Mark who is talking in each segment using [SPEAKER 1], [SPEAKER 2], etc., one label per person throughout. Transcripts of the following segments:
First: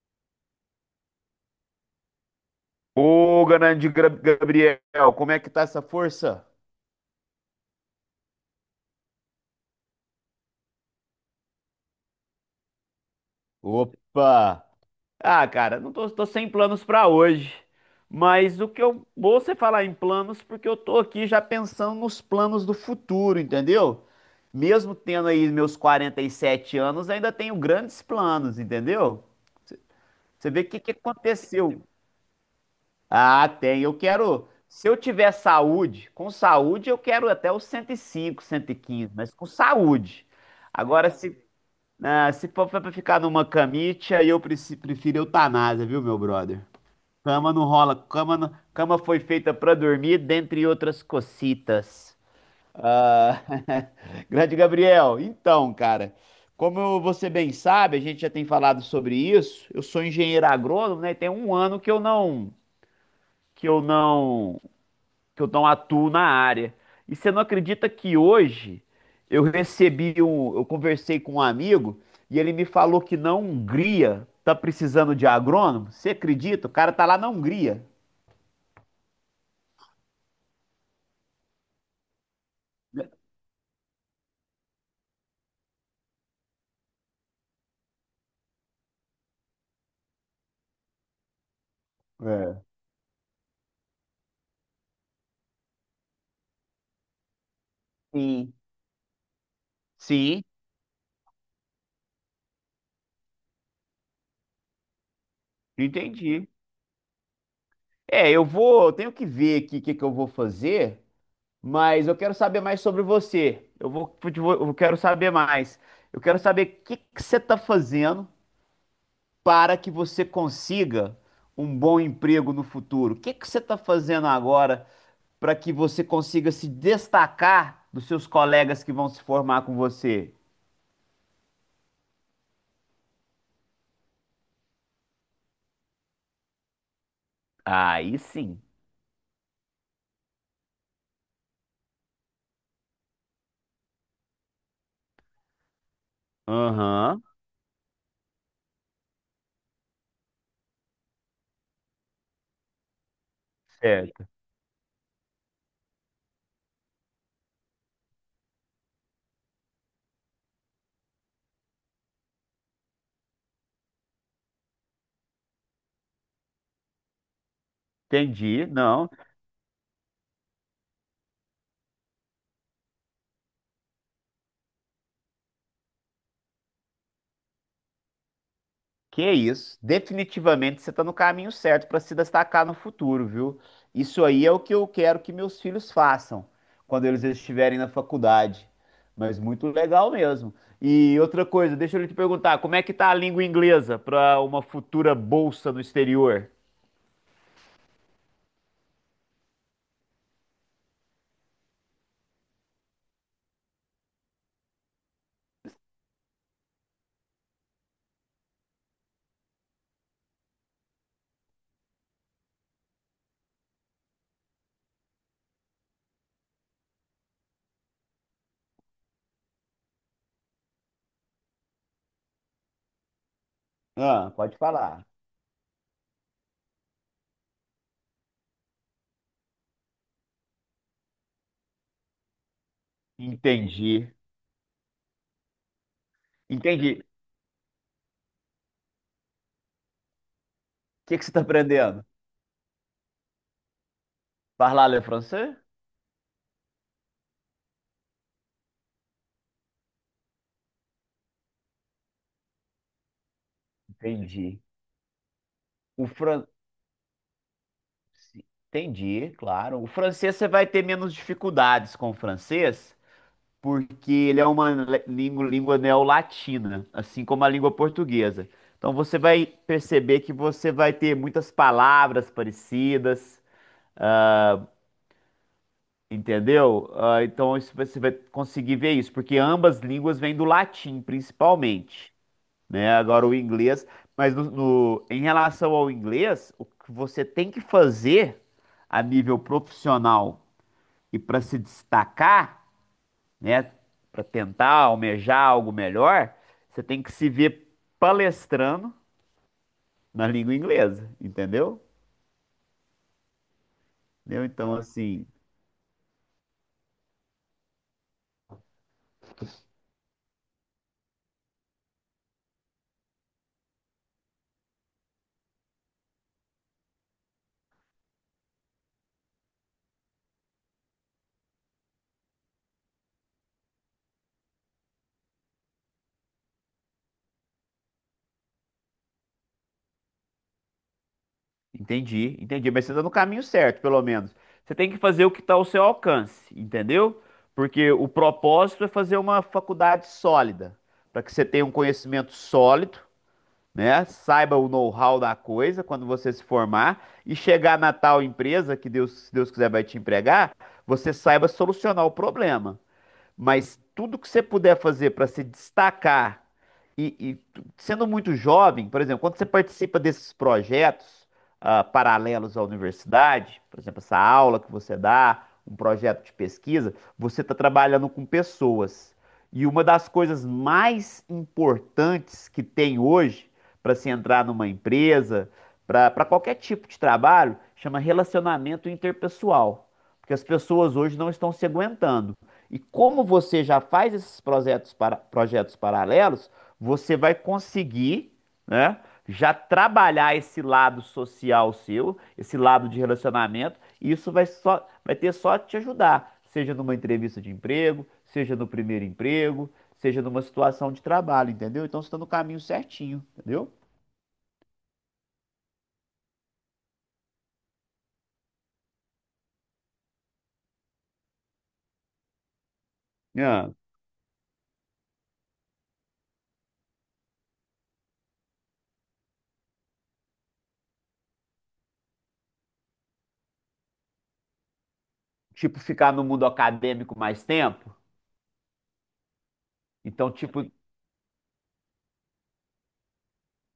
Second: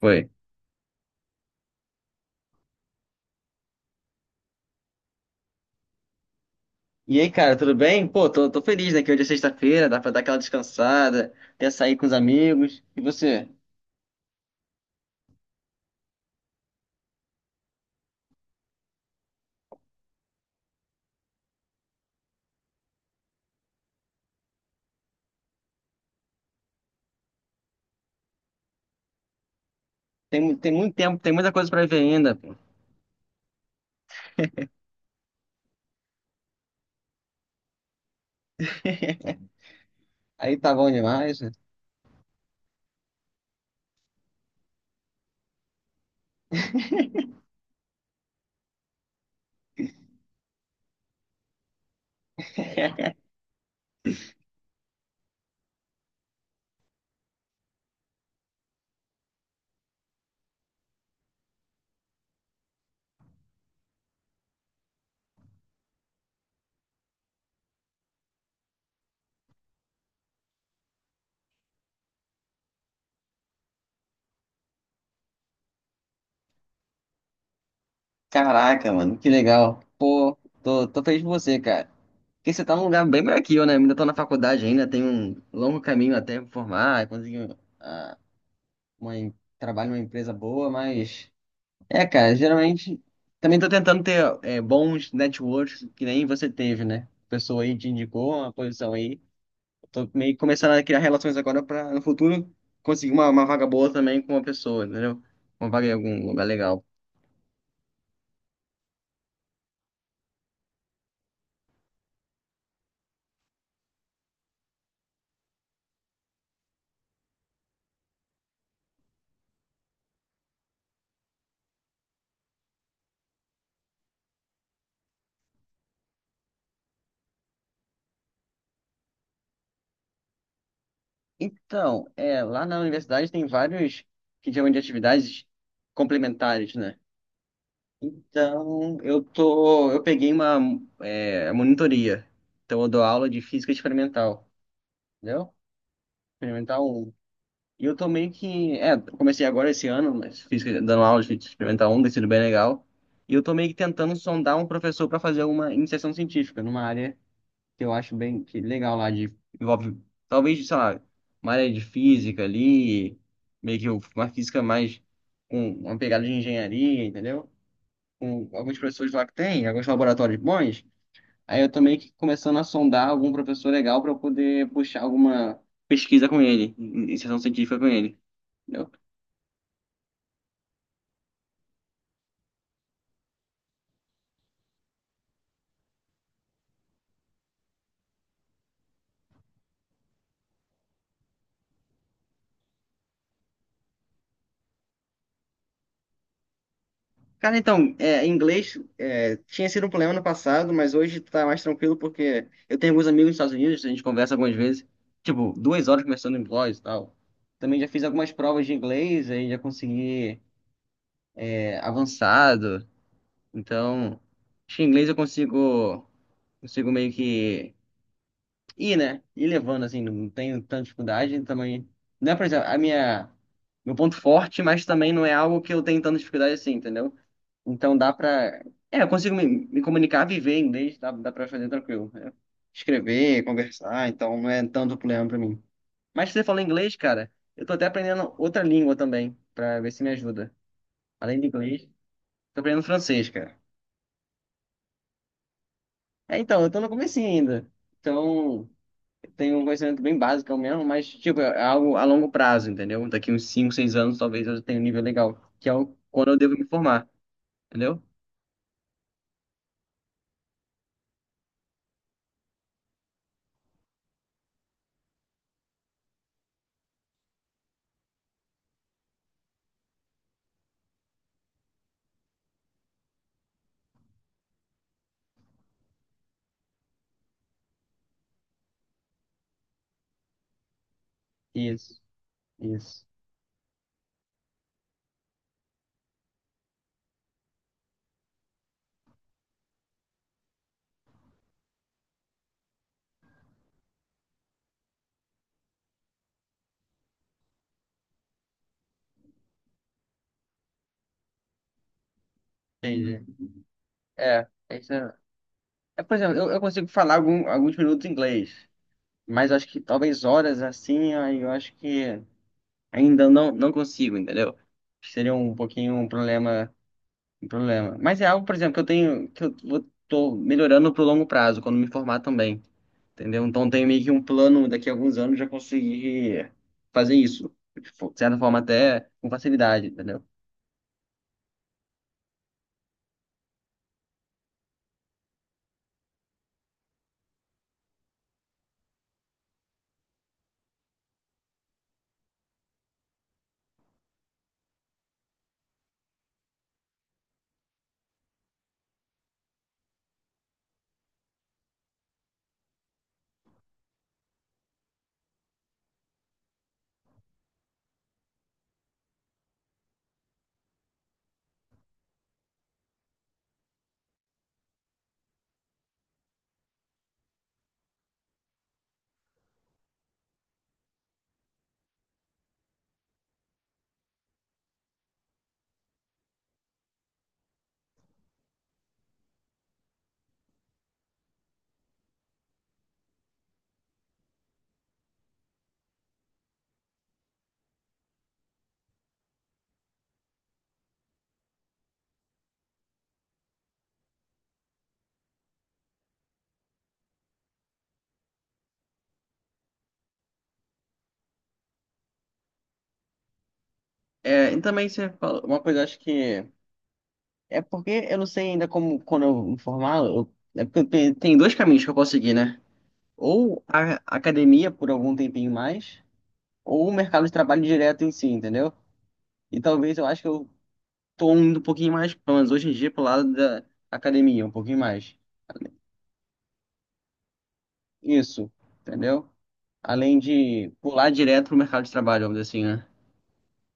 [SPEAKER 1] Foi.
[SPEAKER 2] Ô, grande Gabriel, como é que tá essa força?
[SPEAKER 1] E aí, cara, tudo bem? Pô, tô feliz, né? Que hoje é sexta-feira, dá pra dar aquela descansada, até sair com os amigos. E você?
[SPEAKER 2] Opa! Ah, cara, tô sem planos pra hoje. Mas o que eu vou você falar em planos, porque eu tô aqui já pensando nos planos do futuro, entendeu? Mesmo tendo aí meus 47 anos, ainda tenho grandes planos, entendeu?
[SPEAKER 1] Tem,
[SPEAKER 2] Você vê o
[SPEAKER 1] tem
[SPEAKER 2] que que
[SPEAKER 1] muito tempo, tem muita coisa pra
[SPEAKER 2] aconteceu.
[SPEAKER 1] ver ainda, pô.
[SPEAKER 2] Ah, tem. Eu quero. Se eu tiver saúde, com saúde eu quero até os 105, 115, mas com saúde.
[SPEAKER 1] Aí tá bom
[SPEAKER 2] Agora, se,
[SPEAKER 1] demais, né?
[SPEAKER 2] ah, se for pra ficar numa camite, aí eu prefiro eutanásia, viu, meu brother? Cama não rola, cama, cama foi feita pra dormir, dentre outras cocitas. Ah, grande Gabriel, então, cara, como você bem sabe, a gente já tem falado sobre isso. Eu sou engenheiro agrônomo, né? E tem um ano que que eu não eu não atuo na área. E você não acredita que hoje eu conversei com um amigo e ele me falou que na Hungria tá precisando de agrônomo? Você acredita? O cara tá lá na Hungria.
[SPEAKER 1] Caraca, mano, que legal. Pô, tô feliz por você, cara. Porque você tá num lugar bem melhor que eu, né? Ainda tô na faculdade ainda, tenho um longo caminho até me formar, conseguir ah, uma, trabalho numa empresa boa, mas. É, cara,
[SPEAKER 2] É.
[SPEAKER 1] geralmente também tô tentando ter bons networks que nem você teve, né? A pessoa aí te indicou uma
[SPEAKER 2] Sim.
[SPEAKER 1] posição aí. Tô meio que
[SPEAKER 2] Sim,
[SPEAKER 1] começando a criar relações agora pra no futuro conseguir uma vaga boa também com uma pessoa, entendeu? Uma vaga em algum lugar
[SPEAKER 2] entendi.
[SPEAKER 1] legal.
[SPEAKER 2] É, eu tenho que ver aqui o que que eu vou fazer, mas eu quero saber mais sobre você. Eu quero saber mais. Eu quero saber o que que você tá fazendo para que você consiga um bom emprego no futuro. O que que você está fazendo agora para que você consiga se destacar dos seus colegas que vão se formar com você?
[SPEAKER 1] Então, é, lá na universidade tem vários que chamam de atividades complementares, né?
[SPEAKER 2] Aí sim.
[SPEAKER 1] Então, eu tô, eu peguei uma monitoria. Então, eu dou aula de física experimental, entendeu? Experimental um.
[SPEAKER 2] Aham,
[SPEAKER 1] E eu tô que. É, comecei agora esse ano, mas fiz dando aula de experimental 1, tem sido bem legal. E eu tô meio que tentando
[SPEAKER 2] certo.
[SPEAKER 1] sondar um professor para fazer uma iniciação científica numa área que eu acho bem que legal lá, de. Envolve, talvez, sei lá, uma área de física ali, meio que uma física mais com uma pegada de engenharia, entendeu? Com
[SPEAKER 2] Entendi.
[SPEAKER 1] alguns
[SPEAKER 2] Não,
[SPEAKER 1] professores lá que tem, alguns laboratórios bons. Aí eu tô meio que começando a sondar algum professor legal para eu poder puxar alguma pesquisa com ele, iniciação científica com ele.
[SPEAKER 2] que isso? Definitivamente você está no caminho certo para se destacar no futuro, viu? Isso aí é o que eu quero que meus filhos façam quando eles estiverem na faculdade. Mas muito legal mesmo. E outra coisa, deixa eu te perguntar, como é que tá a língua inglesa para uma futura bolsa no exterior?
[SPEAKER 1] Cara, então, é, em inglês é, tinha sido um problema no passado, mas hoje tá mais tranquilo porque eu tenho alguns amigos nos Estados Unidos, a gente conversa algumas vezes, tipo, duas horas conversando em blogs e tal. Também já fiz algumas provas de inglês, aí já consegui avançado. Então, acho que em inglês eu consigo, consigo meio que né? E levando, assim, não tenho tanta dificuldade também. Não é, por exemplo, a minha. Meu ponto
[SPEAKER 2] Ah, pode
[SPEAKER 1] forte, mas
[SPEAKER 2] falar.
[SPEAKER 1] também não é algo que eu tenho tanta dificuldade assim, entendeu? Então dá pra. É, eu consigo me comunicar, viver em inglês, dá pra fazer tranquilo, né? Escrever, conversar,
[SPEAKER 2] Entendi.
[SPEAKER 1] então não é tanto problema pra mim. Mas se você fala
[SPEAKER 2] Entendi.
[SPEAKER 1] inglês,
[SPEAKER 2] O
[SPEAKER 1] cara, eu tô até aprendendo outra língua também, pra ver se me ajuda.
[SPEAKER 2] que que você
[SPEAKER 1] Além
[SPEAKER 2] está
[SPEAKER 1] de inglês,
[SPEAKER 2] aprendendo?
[SPEAKER 1] tô aprendendo francês, cara.
[SPEAKER 2] Parlar le français?
[SPEAKER 1] É, então, eu tô no comecinho ainda. Então, tenho um conhecimento bem básico mesmo, mas, tipo, é algo a longo prazo, entendeu? Daqui uns 5 seis anos, talvez eu
[SPEAKER 2] Entendi.
[SPEAKER 1] já tenha um nível legal,
[SPEAKER 2] O
[SPEAKER 1] quando eu
[SPEAKER 2] fran...
[SPEAKER 1] devo me formar, entendeu?
[SPEAKER 2] Entendi, claro. O francês você vai ter menos dificuldades com o francês, porque ele é uma língua, língua neolatina, assim como a língua portuguesa. Então você vai perceber que você vai ter muitas palavras parecidas, entendeu? Ah, então isso você vai conseguir ver isso, porque ambas línguas vêm do latim,
[SPEAKER 1] Isso,
[SPEAKER 2] principalmente, né?
[SPEAKER 1] isso.
[SPEAKER 2] Agora o inglês, mas em relação ao inglês, o que você tem que fazer a nível profissional e para se destacar, né? Para tentar almejar algo melhor, você tem que se ver palestrando na língua inglesa, entendeu?
[SPEAKER 1] Entendi.
[SPEAKER 2] Entendeu?
[SPEAKER 1] É,
[SPEAKER 2] Então,
[SPEAKER 1] é isso. É,
[SPEAKER 2] assim,
[SPEAKER 1] é, por exemplo, eu consigo falar alguns minutos em inglês, mas acho que talvez horas assim, aí eu acho que ainda não, não consigo, entendeu? Seria um pouquinho um problema, um problema. Mas é algo, por exemplo, que eu tenho, tô melhorando pro longo prazo, quando me formar também. Entendeu? Então tem meio que um plano daqui a alguns anos já conseguir fazer isso. Tipo, de certa forma, até com facilidade, entendeu?
[SPEAKER 2] entendi, entendi. Mas você está no caminho certo, pelo menos. Você tem que fazer o que está ao seu alcance, entendeu? Porque o propósito é fazer uma faculdade sólida, para que você tenha um conhecimento sólido, né? Saiba o know-how da coisa quando você se formar e chegar na tal empresa que Deus, se Deus quiser, vai te empregar, você saiba solucionar o problema. Mas tudo que você puder fazer para se destacar sendo muito jovem, por exemplo, quando você participa desses projetos ah, paralelos à universidade, por exemplo, essa aula que você dá, um projeto de pesquisa, você está trabalhando com pessoas. E uma das coisas mais importantes que tem hoje para se entrar numa empresa, para qualquer tipo de trabalho, chama relacionamento interpessoal. Porque as pessoas hoje não estão se aguentando. E como você já faz esses projetos, projetos paralelos, você vai conseguir, né, já trabalhar esse lado social seu, esse lado de relacionamento, e isso vai ter só te ajudar, seja numa entrevista de emprego, seja no primeiro emprego, seja numa situação de trabalho, entendeu? Então você está no caminho certinho, entendeu?
[SPEAKER 1] É, e também você falou uma coisa, eu acho que. É porque eu não sei ainda como, quando eu me formar, é porque tem dois caminhos que eu posso seguir, né? Ou
[SPEAKER 2] Ah,
[SPEAKER 1] a academia por algum tempinho mais, ou o mercado de trabalho direto em si, entendeu? E talvez eu acho que eu tô indo um pouquinho mais, pelo menos hoje em dia, pro lado da academia, um pouquinho mais.
[SPEAKER 2] tipo, ficar no mundo acadêmico mais tempo.
[SPEAKER 1] Isso, entendeu? Além
[SPEAKER 2] Então, tipo,
[SPEAKER 1] de pular direto pro mercado de trabalho, vamos dizer assim, né?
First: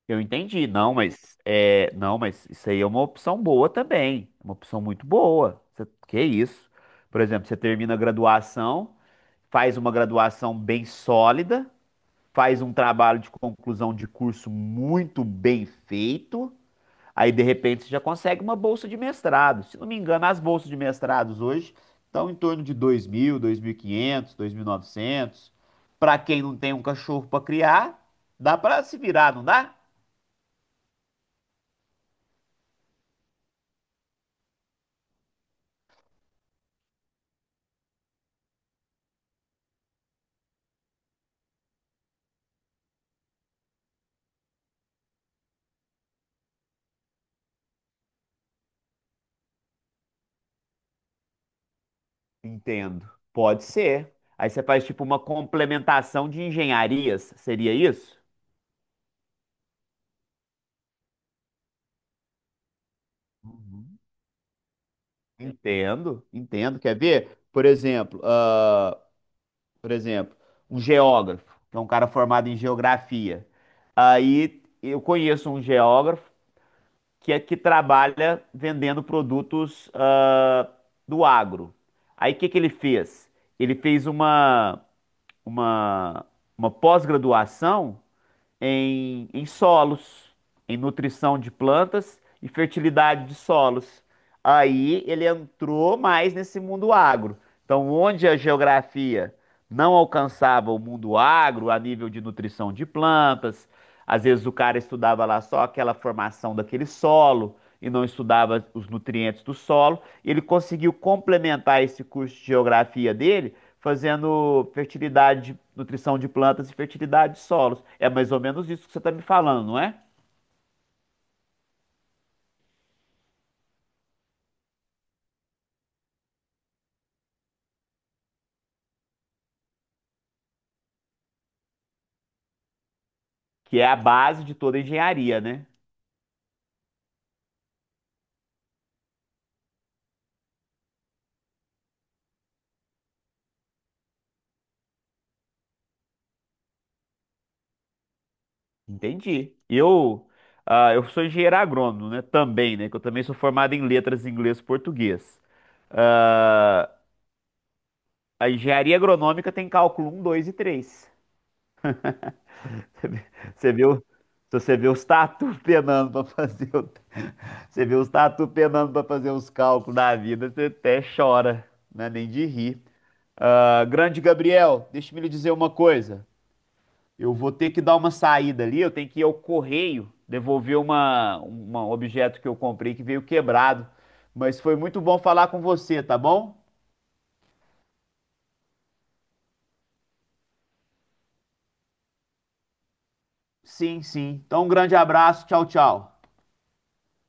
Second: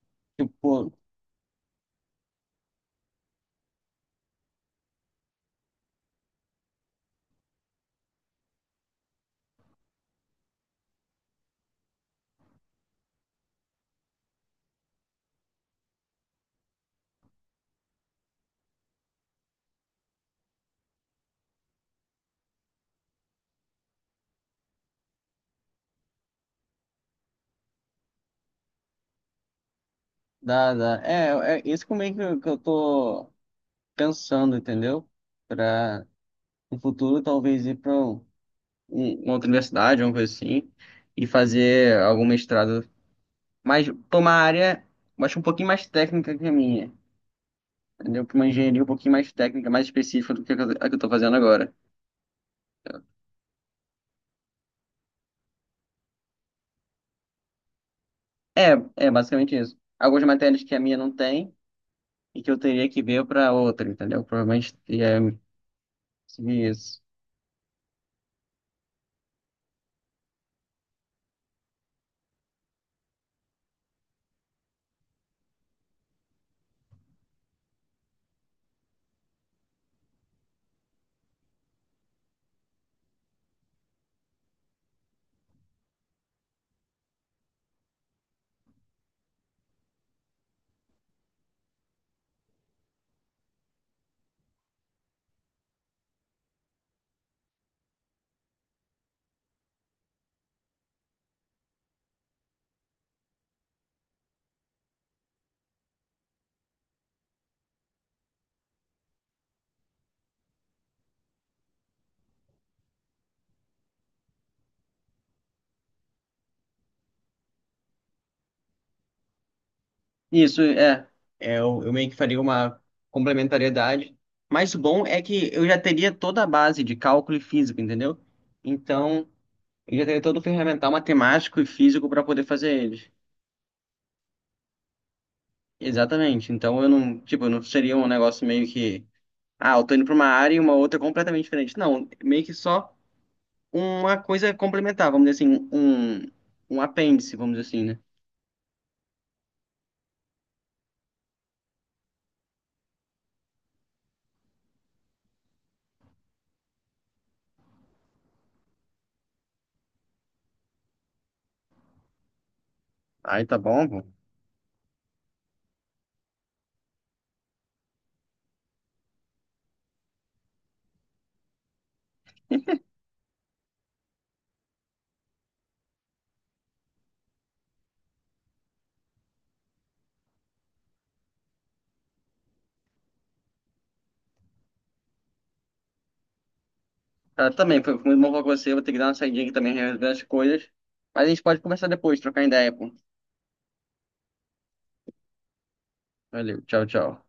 [SPEAKER 2] eu entendi,
[SPEAKER 1] Tipo,
[SPEAKER 2] não, mas isso aí é uma opção boa também, uma opção muito boa. Que isso? Por exemplo, você termina a graduação, faz uma graduação bem sólida, faz um trabalho de conclusão de curso muito bem feito, aí de repente você já consegue uma bolsa de mestrado. Se não me engano, as bolsas de mestrados hoje estão em torno de 2.000, 2.500, novecentos. Para quem não tem um cachorro para criar, dá para se virar, não dá?
[SPEAKER 1] dá. É, é isso como é que eu tô pensando, entendeu? Pra no futuro talvez ir pra um, uma outra universidade, uma coisa assim, e fazer algum mestrado, mas pra uma área, eu acho um pouquinho mais técnica que a minha, entendeu? Pra uma engenharia um pouquinho mais técnica, mais específica do que a que eu tô fazendo agora.
[SPEAKER 2] Entendo. Pode ser. Aí você faz tipo uma complementação de engenharias, seria isso?
[SPEAKER 1] É, é basicamente isso. Algumas matérias que a minha não tem e que eu teria que ver pra outra,
[SPEAKER 2] Uhum.
[SPEAKER 1] entendeu? Provavelmente é
[SPEAKER 2] Entendo, entendo. Quer
[SPEAKER 1] isso.
[SPEAKER 2] ver? Por exemplo, ah, por exemplo, um geógrafo, que é um cara formado em geografia. Aí eu conheço um geógrafo que trabalha vendendo produtos, ah, do agro. Aí o que que ele fez? Ele fez uma, uma pós-graduação em solos, em nutrição de plantas e fertilidade de solos. Aí ele entrou mais nesse mundo agro. Então, onde a geografia não alcançava o mundo agro a nível de nutrição de plantas, às vezes o cara estudava lá só aquela formação daquele solo e não estudava os nutrientes do solo. Ele conseguiu complementar esse curso de geografia dele fazendo fertilidade, nutrição de plantas e fertilidade de solos. É mais ou menos isso que você está me falando, não é?
[SPEAKER 1] Isso, é. É, eu meio que faria uma complementariedade. Mas o bom é que eu já teria toda a base de cálculo e física, entendeu? Então, eu já teria todo o ferramental matemático e físico para poder fazer eles.
[SPEAKER 2] Que é a base de toda a engenharia, né?
[SPEAKER 1] Exatamente. Então, eu não, tipo, não seria um negócio meio que, ah, eu tô indo para uma área e uma outra é completamente diferente. Não, meio que só uma coisa complementar, vamos dizer assim, um apêndice, vamos dizer assim, né?
[SPEAKER 2] Entendi. Eu, ah, eu sou engenheiro agrônomo, né? Também, né? Que eu também sou formado em letras inglês e português. Ah, a engenharia agronômica tem cálculo um, 2 e 3. Você vê,
[SPEAKER 1] Aí tá
[SPEAKER 2] você vê
[SPEAKER 1] bom,
[SPEAKER 2] o-
[SPEAKER 1] pô.
[SPEAKER 2] se você vê os tatu penando para fazer você vê os tatu penando para fazer os cálculos da vida, você até chora, né? Nem de rir. Ah, grande Gabriel, deixa-me lhe dizer uma coisa. Eu vou ter que dar uma saída ali, eu tenho que ir ao correio devolver um objeto que eu comprei que veio quebrado. Mas foi muito bom falar com você, tá bom?
[SPEAKER 1] Cara, também, foi muito bom falar com você. Eu vou ter que dar uma saidinha aqui também, resolver as coisas. Mas a gente pode conversar depois, trocar ideia, pô.
[SPEAKER 2] Sim, sim. Então, um grande abraço, tchau, tchau.
[SPEAKER 1] Valeu, tchau, tchau.